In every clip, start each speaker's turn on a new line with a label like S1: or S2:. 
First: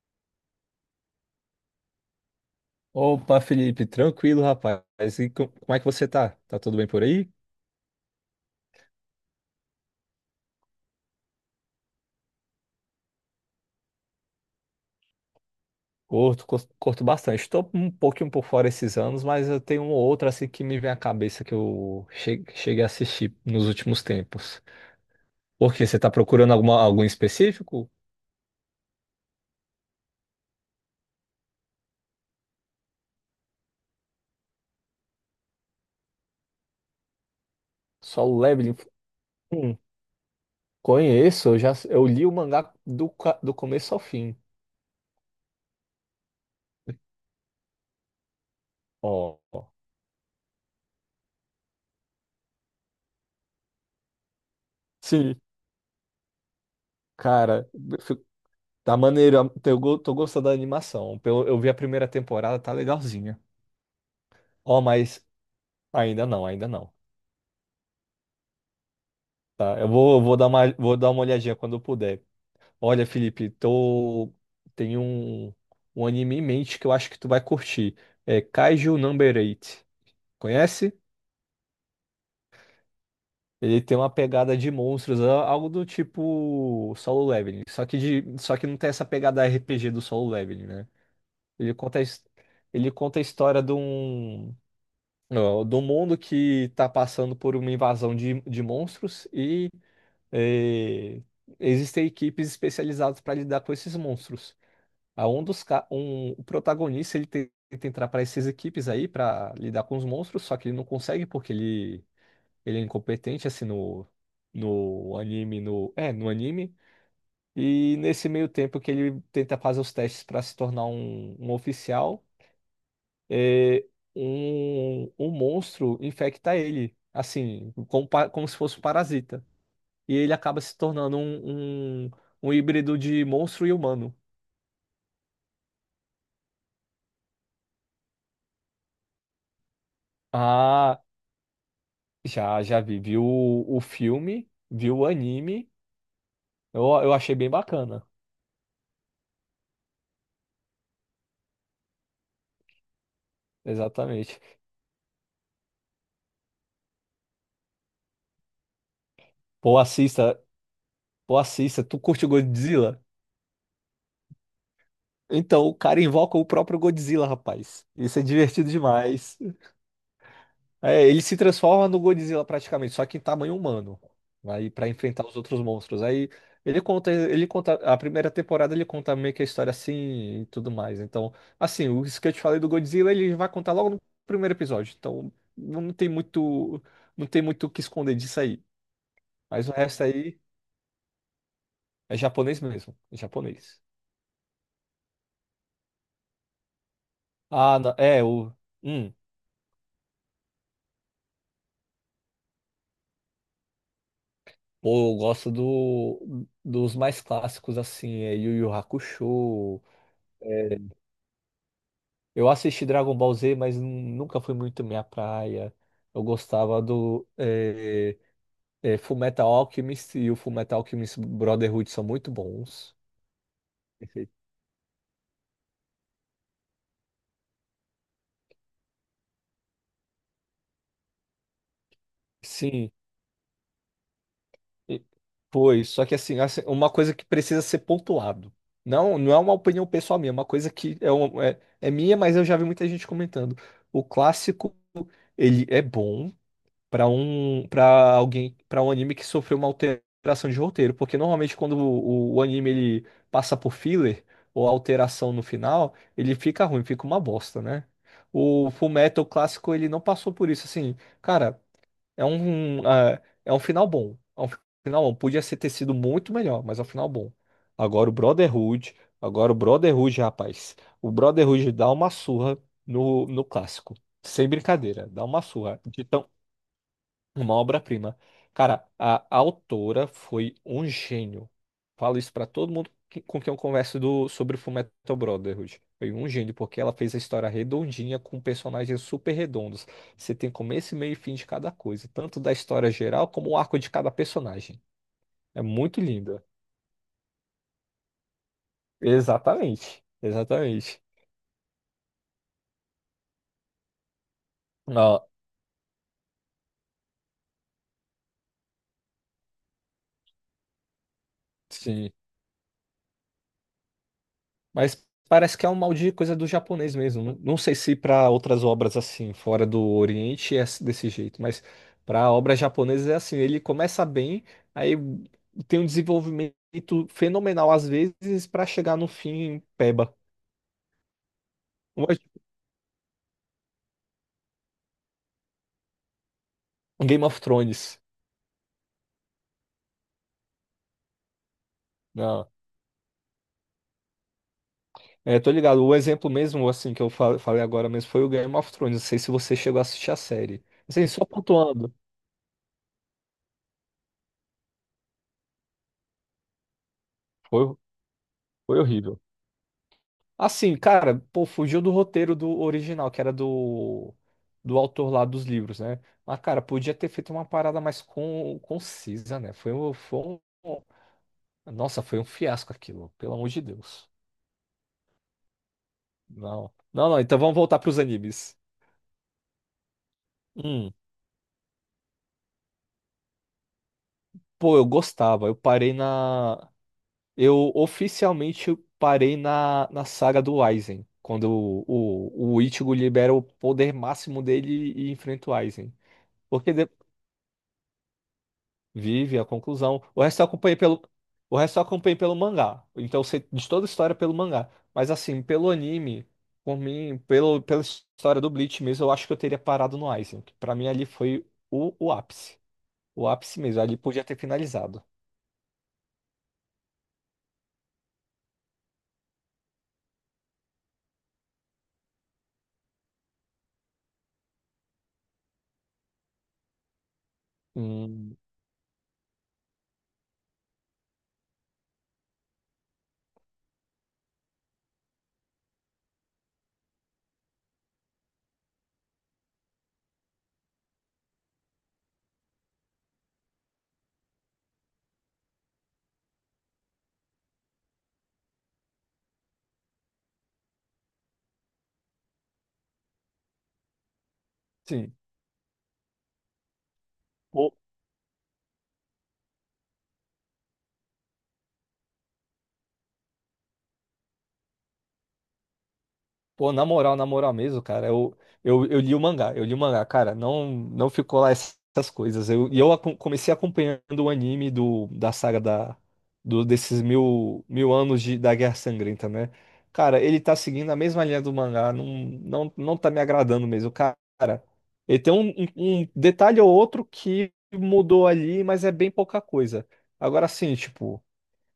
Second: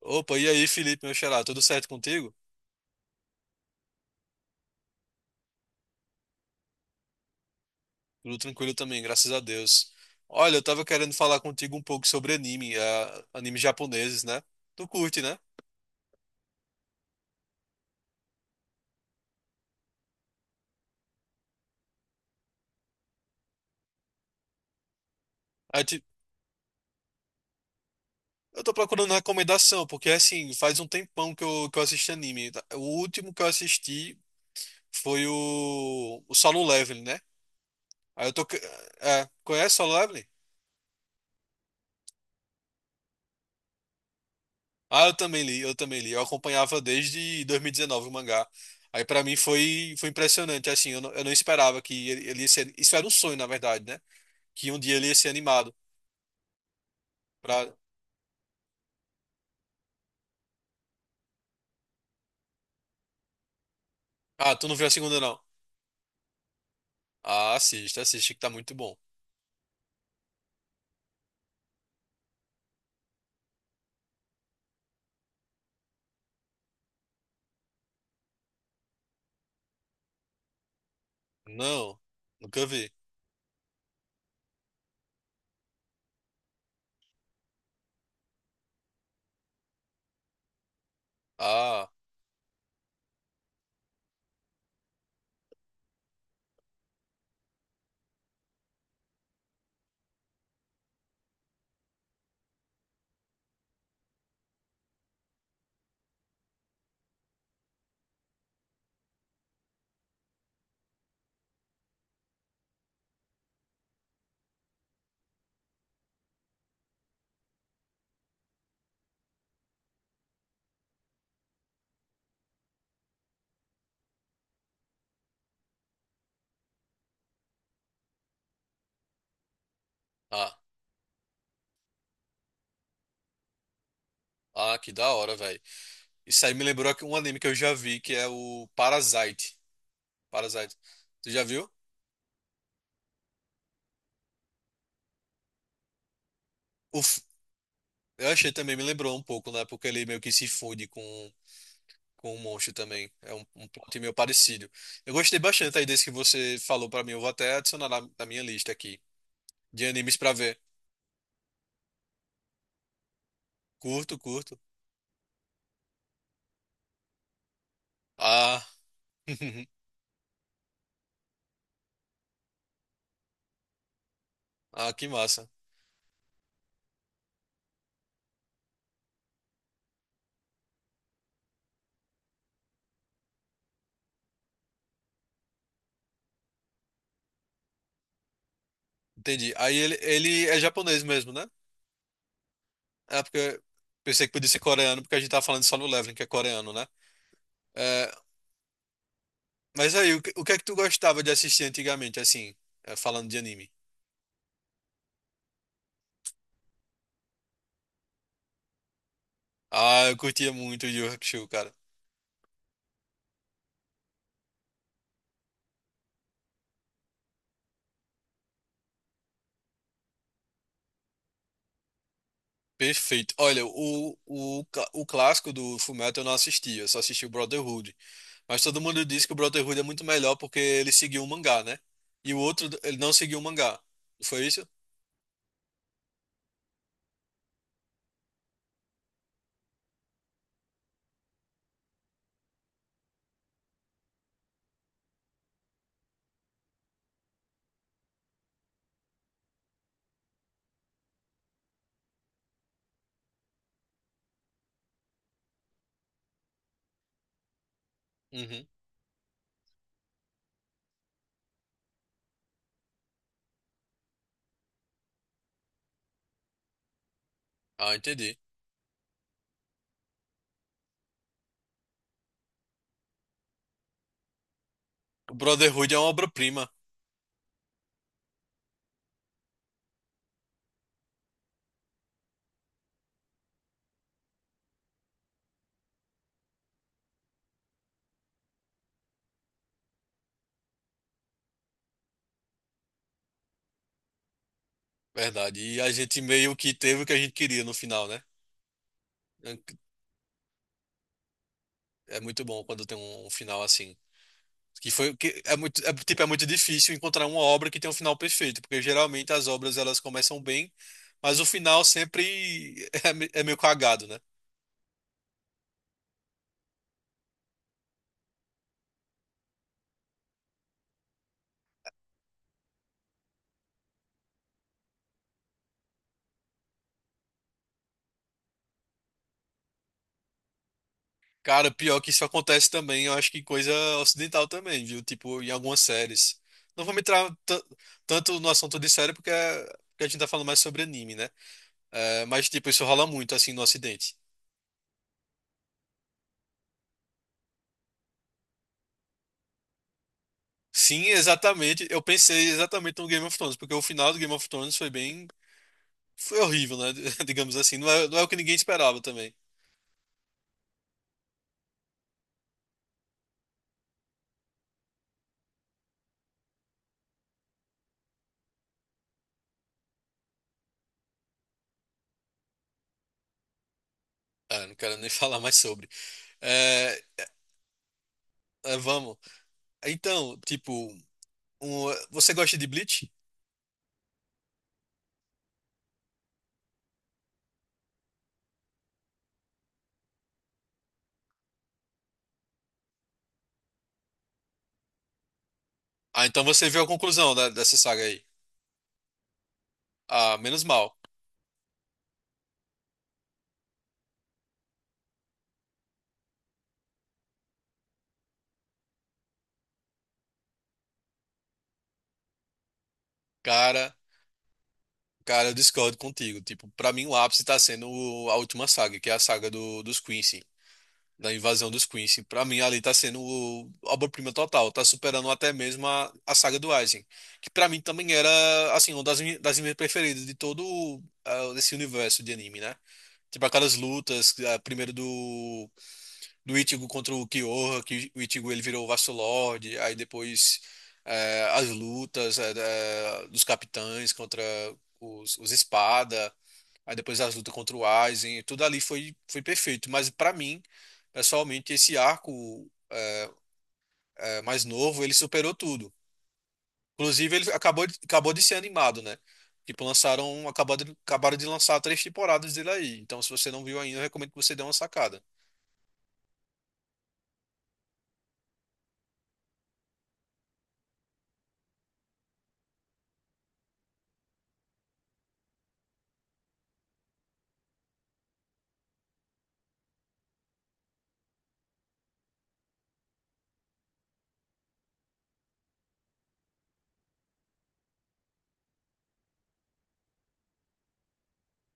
S1: Opa, e aí, Felipe, meu xará, tudo certo contigo?
S2: Opa, Felipe, tranquilo, rapaz. Como é que você tá? Tá tudo bem por aí?
S1: Tudo tranquilo também, graças a Deus. Olha, eu tava querendo falar contigo um pouco sobre anime, animes japoneses, né? Tu curte, né?
S2: Curto bastante. Estou um pouquinho por fora esses anos, mas eu tenho um ou outro assim que me vem à cabeça que eu cheguei a assistir nos últimos tempos. Por
S1: Aí,
S2: quê? Você
S1: ti-
S2: tá procurando algum específico?
S1: eu tô procurando recomendação, porque assim, faz um tempão que eu assisto anime. O último que eu assisti foi o Solo Leveling, né? Aí eu
S2: Solo
S1: tô. Que-
S2: Leveling?
S1: É, conhece
S2: Hum,
S1: Solo Leveling?
S2: conheço, eu já eu li o mangá do começo ao fim.
S1: Ah, eu também li. Eu acompanhava desde 2019 o mangá. Aí pra mim
S2: Ó.
S1: foi impressionante, assim, eu não esperava que ele ia ser... Isso era um sonho, na verdade, né? Que um dia ele ia ser
S2: Sim,
S1: animado.
S2: cara,
S1: Pra...
S2: fi- tá maneiro, tô gostando da animação. Eu vi a primeira temporada, tá legalzinha.
S1: Ah, tu não
S2: Ó,
S1: viu a segunda,
S2: mas
S1: não?
S2: Ainda não, ainda não.
S1: Ah, assiste que tá muito bom.
S2: Tá? Eu vou dar vou dar uma olhadinha quando eu puder. Olha, Felipe, tô... tem um, um anime em mente que eu acho que tu vai curtir. É Kaiju Number 8. Conhece?
S1: Não, nunca vi.
S2: Ele tem uma pegada de monstros, algo do tipo Solo Leveling. Só que não tem essa pegada RPG do Solo Leveling, né? Ele
S1: Ah,
S2: conta, a his- ele conta a história ó, de um mundo que tá passando por uma invasão de monstros eh, existem equipes especializadas para lidar com esses monstros. A um dos ca- um, o protagonista ele tenta entrar para essas equipes aí para lidar com os monstros, só que ele não consegue porque ele é incompetente assim no anime. E nesse meio tempo que ele tenta fazer os testes para se tornar um oficial, é um, um monstro infecta ele assim como, como se fosse um parasita, e ele
S1: ah,
S2: acaba se tornando um híbrido de monstro e humano.
S1: ah, que da hora, velho. Isso aí um anime que eu já vi, que é o Parasite. Parasite.
S2: Ah,
S1: Tu já viu?
S2: já, já vi. Vi o filme, vi o anime. Eu
S1: Uf,
S2: achei bem bacana.
S1: eu achei também, me lembrou um pouco, né? Porque ele meio que se funde com o Monstro também. É um, um plot meio
S2: Exatamente.
S1: parecido. Eu gostei bastante aí desse que você falou pra mim. Eu vou até adicionar na minha lista aqui
S2: Pô,
S1: de animes pra
S2: assista,
S1: ver.
S2: pô, assista. Tu curte o Godzilla?
S1: Curto, curto.
S2: Então, o cara invoca o próprio Godzilla, rapaz. Isso é
S1: Ah,
S2: divertido demais. É, ele se transforma no Godzilla praticamente, só que em tamanho humano. Aí para
S1: ah, que
S2: enfrentar os
S1: massa.
S2: outros monstros. Aí ele conta a primeira temporada, ele conta meio que a história assim e tudo mais. Então, assim, o isso que eu te falei do Godzilla, ele vai contar logo no primeiro episódio. Então, não tem muito, não tem muito o que esconder disso aí.
S1: Entendi.
S2: Mas o
S1: Aí ele,
S2: resto aí
S1: ele é japonês mesmo, né?
S2: é japonês mesmo, é
S1: É porque
S2: japonês.
S1: pensei que podia ser coreano, porque a gente tava falando só no Leveling, que é coreano, né?
S2: Ah, não,
S1: É,
S2: é o hum,
S1: mas aí, o que é que tu gostava de assistir antigamente, assim, é, falando de anime?
S2: pô, eu gosto do, dos mais clássicos assim, é Yu Yu Hakusho.
S1: Ah, eu curtia
S2: É,
S1: muito Yu Yu Hakusho.
S2: eu assisti Dragon Ball Z, mas nunca foi muito minha praia. Eu gostava do Fullmetal Alchemist, e o Fullmetal Alchemist Brotherhood são muito bons.
S1: Perfeito. Olha,
S2: Perfeito.
S1: o clássico do Fullmetal eu não assisti, eu só assisti o Brotherhood. Mas todo mundo diz que o Brotherhood é muito melhor porque ele seguiu o mangá, né? E o outro,
S2: Sim,
S1: ele não seguiu o mangá. Foi isso?
S2: e- foi. Só que assim, assim, uma coisa que precisa ser pontuado. Não, não é uma opinião pessoal minha, é uma coisa que é minha, mas eu já vi muita gente comentando. O clássico, ele é bom, para um anime que sofreu uma alteração de roteiro, porque normalmente quando o anime ele passa por filler ou alteração no final, ele fica ruim, fica uma bosta, né?
S1: Uhum.
S2: O Fullmetal clássico ele não passou por isso, assim, cara, é um é um final bom, é um final bom, podia ser ter sido muito melhor, mas é um final bom.
S1: Ah,
S2: Agora o
S1: entendi.
S2: Brotherhood, agora o Brotherhood, rapaz, o Brotherhood dá uma surra no clássico. Sem brincadeira, dá
S1: O
S2: uma surra.
S1: Brotherhood é uma obra-prima,
S2: Uma obra-prima. Cara, autora foi um gênio. Falo isso pra todo mundo com quem eu converso sobre Fullmetal Brotherhood. Foi um gênio, porque ela fez a história redondinha com personagens super redondos. Você tem começo, meio e fim de cada coisa, tanto da história geral como o arco de cada personagem.
S1: verdade.
S2: É
S1: E a
S2: muito
S1: gente
S2: linda.
S1: meio que teve o que a gente queria no final, né? É,
S2: Exatamente. Exatamente.
S1: é muito bom quando tem um final assim. Que foi
S2: Ah,
S1: que é muito, é, tipo, é muito difícil encontrar uma obra que tem um final perfeito, porque geralmente as obras elas começam bem, mas o final
S2: sim.
S1: sempre é meio cagado, né?
S2: Mas parece que é um mal de coisa do japonês mesmo. Não, não sei se para outras obras assim, fora do Oriente, é desse jeito, mas para obras japonesas é assim: ele começa bem, aí tem um desenvolvimento fenomenal às vezes para chegar no fim peba.
S1: Cara, pior que isso acontece também, eu acho que coisa ocidental também, viu? Tipo, em algumas séries. Não vou me
S2: Um Game
S1: entrar
S2: of
S1: tan-
S2: Thrones.
S1: tanto no assunto de série, porque, porque a gente tá falando mais sobre anime, né? É,
S2: Não.
S1: mas, tipo, isso rola muito, assim, no Ocidente.
S2: É, tô ligado. O exemplo mesmo, assim, que eu falei agora mesmo foi o Game of Thrones. Não sei se você chegou a assistir a série.
S1: Sim,
S2: Assim, só
S1: exatamente.
S2: pontuando.
S1: Eu pensei exatamente no Game of Thrones, porque o final do Game of Thrones foi bem. Foi horrível, né? Digamos
S2: Foi,
S1: assim. Não é o que ninguém
S2: foi
S1: esperava
S2: horrível.
S1: também.
S2: Assim, cara, pô, fugiu do roteiro do original, que era do autor lá dos livros, né? Mas, cara, podia ter feito uma parada mais concisa, né? Foi um, foi um. Nossa, foi um fiasco aquilo, pelo amor de Deus.
S1: Ah, não quero nem falar mais sobre.
S2: Não.
S1: É,
S2: Não, não, então vamos voltar pros animes.
S1: é, vamos. Então, tipo,
S2: Hum,
S1: você gosta de Bleach?
S2: pô, eu gostava. Eu oficialmente parei na saga do Aizen. Quando o Ichigo libera o poder máximo dele e enfrenta o Aizen.
S1: Ah, então você
S2: Porque
S1: viu a
S2: de-
S1: conclusão dessa saga aí.
S2: Vive a conclusão. O
S1: Ah,
S2: resto eu
S1: menos
S2: acompanhei
S1: mal.
S2: pelo, o resto eu acompanhei pelo mangá. Então eu sei de toda a história pelo mangá. Mas assim, pelo anime, por mim, pela história do Bleach mesmo, eu acho que eu teria parado no Aizen. Que Pra mim ali foi o ápice. O ápice mesmo.
S1: Cara,
S2: Ali podia ter finalizado.
S1: cara, eu discordo contigo. Tipo, pra mim o ápice tá sendo a última saga, que é a saga do, dos Quincy, da invasão dos Quincy. Pra mim, ali tá sendo obra-prima total, tá superando até mesmo a saga do Eisen, que pra mim também era,
S2: Hum,
S1: assim, uma das das minhas preferidas de todo esse universo de anime, né? Tipo aquelas lutas, ah, primeiro do Ichigo contra o Kyoha, que o Ichigo ele virou o Vasto Lord, aí depois as lutas dos capitães contra os espada. Aí depois as lutas contra o Aizen, tudo ali foi, foi perfeito. Mas pra mim, pessoalmente, esse arco é, mais novo, ele
S2: sim.
S1: superou tudo. Inclusive, acabou de ser animado, né? Tipo, lançaram, acabaram de lançar três temporadas dele aí. Então, se você não viu ainda, eu recomendo que você dê uma sacada.
S2: Pô, na moral mesmo, cara, eu li o mangá, eu li o mangá, cara, não ficou lá essas coisas. Eu, e eu comecei acompanhando o anime da saga desses mil, mil anos da Guerra Sangrenta, né? Cara, ele tá seguindo a mesma linha do mangá, não tá me agradando mesmo, cara. Ele tem um um detalhe ou outro que mudou ali, mas é bem pouca coisa. Agora sim, tipo.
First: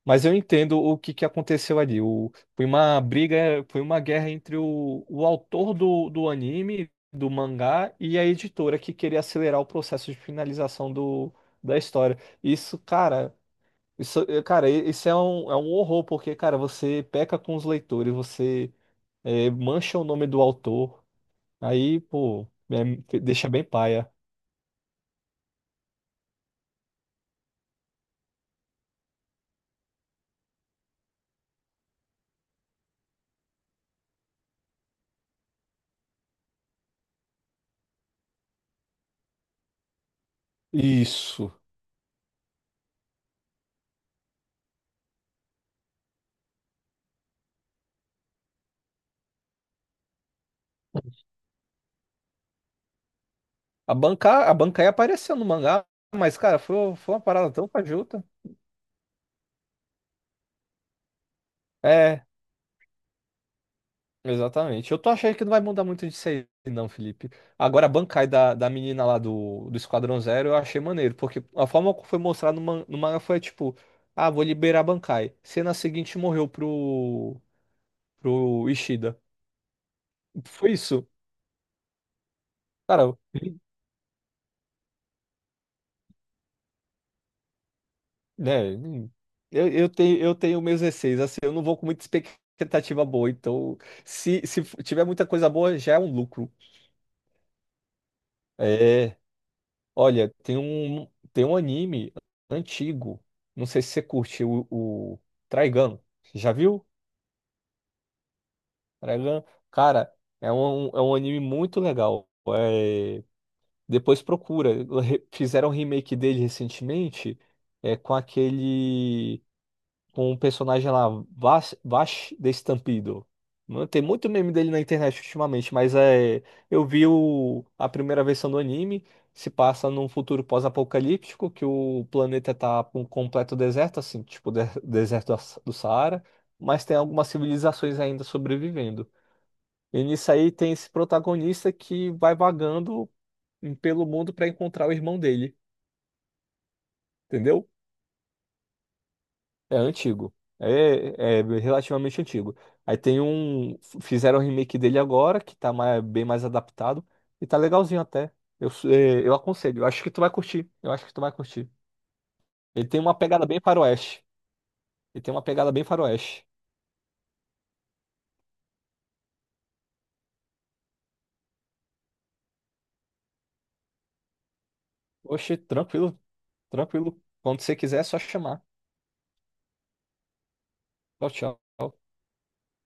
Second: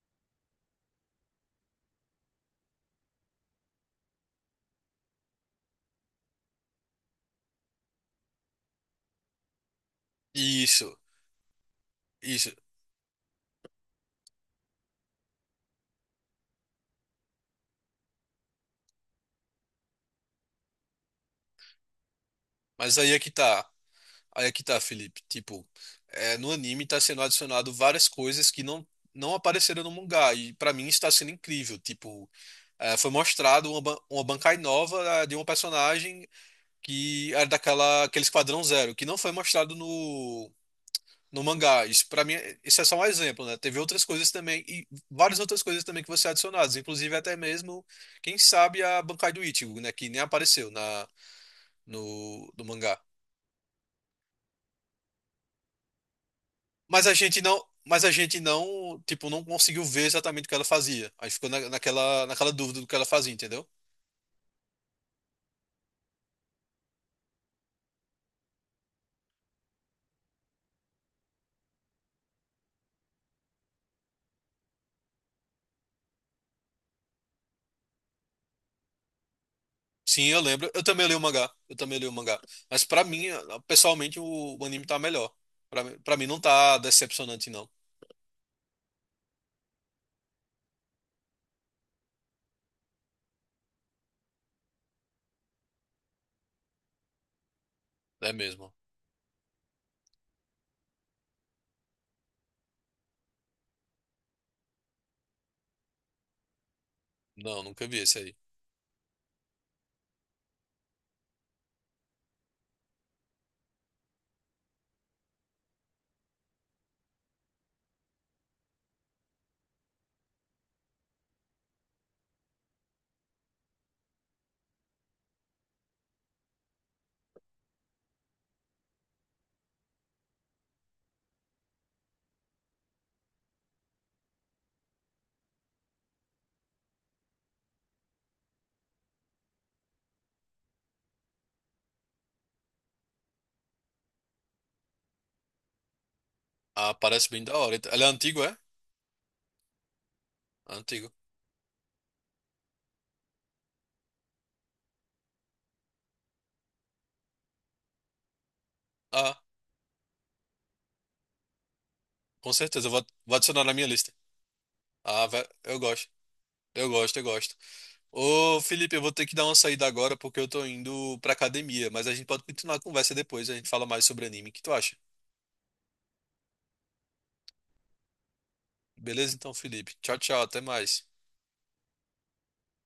S2: Mas eu entendo que aconteceu ali. O, foi uma briga, foi uma guerra entre o autor do anime, do mangá, e a editora que queria acelerar o processo de finalização
S1: Isso,
S2: da história.
S1: isso.
S2: Isso, cara, isso, cara, isso é um horror, porque, cara, você peca com os leitores, você é, mancha o nome do autor, aí, pô,
S1: Mas aí é
S2: é,
S1: que
S2: deixa bem
S1: tá.
S2: paia.
S1: Aí é que tá, Felipe. Tipo, é, no anime tá sendo adicionado várias coisas que não apareceram no mangá. E pra mim está sendo incrível. Tipo, é, foi mostrado uma Bankai nova ah, de uma personagem que era daquela aquele Esquadrão Zero, que não foi mostrado no
S2: Isso.
S1: mangá. Isso para mim, isso é só um exemplo, né? Teve outras coisas também e várias outras coisas também que vão ser adicionadas, inclusive até mesmo, quem sabe a Bankai do Ichigo, né, que nem apareceu na no mangá.
S2: A Bankai apareceu no mangá, mas, cara, foi uma parada tão
S1: Mas a
S2: fajuta.
S1: gente não, tipo, não conseguiu ver exatamente o que ela fazia. Aí ficou
S2: É.
S1: naquela dúvida do que ela fazia, entendeu?
S2: Exatamente. Eu tô achando que não vai mudar muito disso aí, não, Felipe. Agora, a Bankai da menina lá do Esquadrão Zero eu achei maneiro, porque a forma que foi mostrado no manga foi tipo: ah, vou liberar a Bankai. Cena seguinte morreu pro Ishida.
S1: Sim, eu lembro.
S2: Foi
S1: Eu também
S2: isso.
S1: li o mangá. Eu também li o mangá. Mas pra
S2: Cara,
S1: mim, ah, pessoalmente, o anime tá melhor. Pra mim não tá decepcionante, não.
S2: né? Eu tenho meus receios, assim, eu não vou com muita expectativa boa, então se tiver muita coisa boa, já é um lucro.
S1: É mesmo.
S2: É. Olha, tem um anime antigo. Não sei se você curte o Trigun. Já viu?
S1: Não, nunca vi esse aí.
S2: Trigun, cara, é um anime muito legal. É, depois procura. Fizeram um remake dele recentemente, é, com um personagem lá, Vash, Vash Destampido. Mano, tem muito meme dele na internet ultimamente, mas é, eu vi a primeira versão do anime, se passa num futuro pós-apocalíptico, que o planeta tá com um completo deserto, assim, deserto do Saara, mas tem algumas civilizações ainda sobrevivendo. E nisso aí tem esse protagonista que vai vagando pelo mundo para encontrar o irmão dele,
S1: Ah, parece bem da
S2: entendeu?
S1: hora. Ele é antigo, é?
S2: É antigo.
S1: Antigo.
S2: É, é relativamente antigo. Aí tem um. Fizeram o remake dele agora, que tá bem mais adaptado. E tá legalzinho até. Eu, eu
S1: Ah,
S2: aconselho. Eu acho que tu vai curtir. Eu acho que tu vai curtir.
S1: com certeza.
S2: Ele tem uma
S1: Vou
S2: pegada bem
S1: adicionar na minha lista.
S2: faroeste. Ele tem uma pegada
S1: Eu
S2: bem
S1: gosto.
S2: faroeste.
S1: Eu gosto, eu gosto. Ô, Felipe, eu vou ter que dar uma saída agora porque eu tô indo pra academia. Mas a gente pode continuar a conversa depois. A gente fala mais sobre anime. O que tu acha?
S2: Oxe, tranquilo, tranquilo. Quando você quiser, é só chamar.
S1: Beleza, então, Felipe. Tchau, tchau. Até mais.
S2: Tchau, tchau.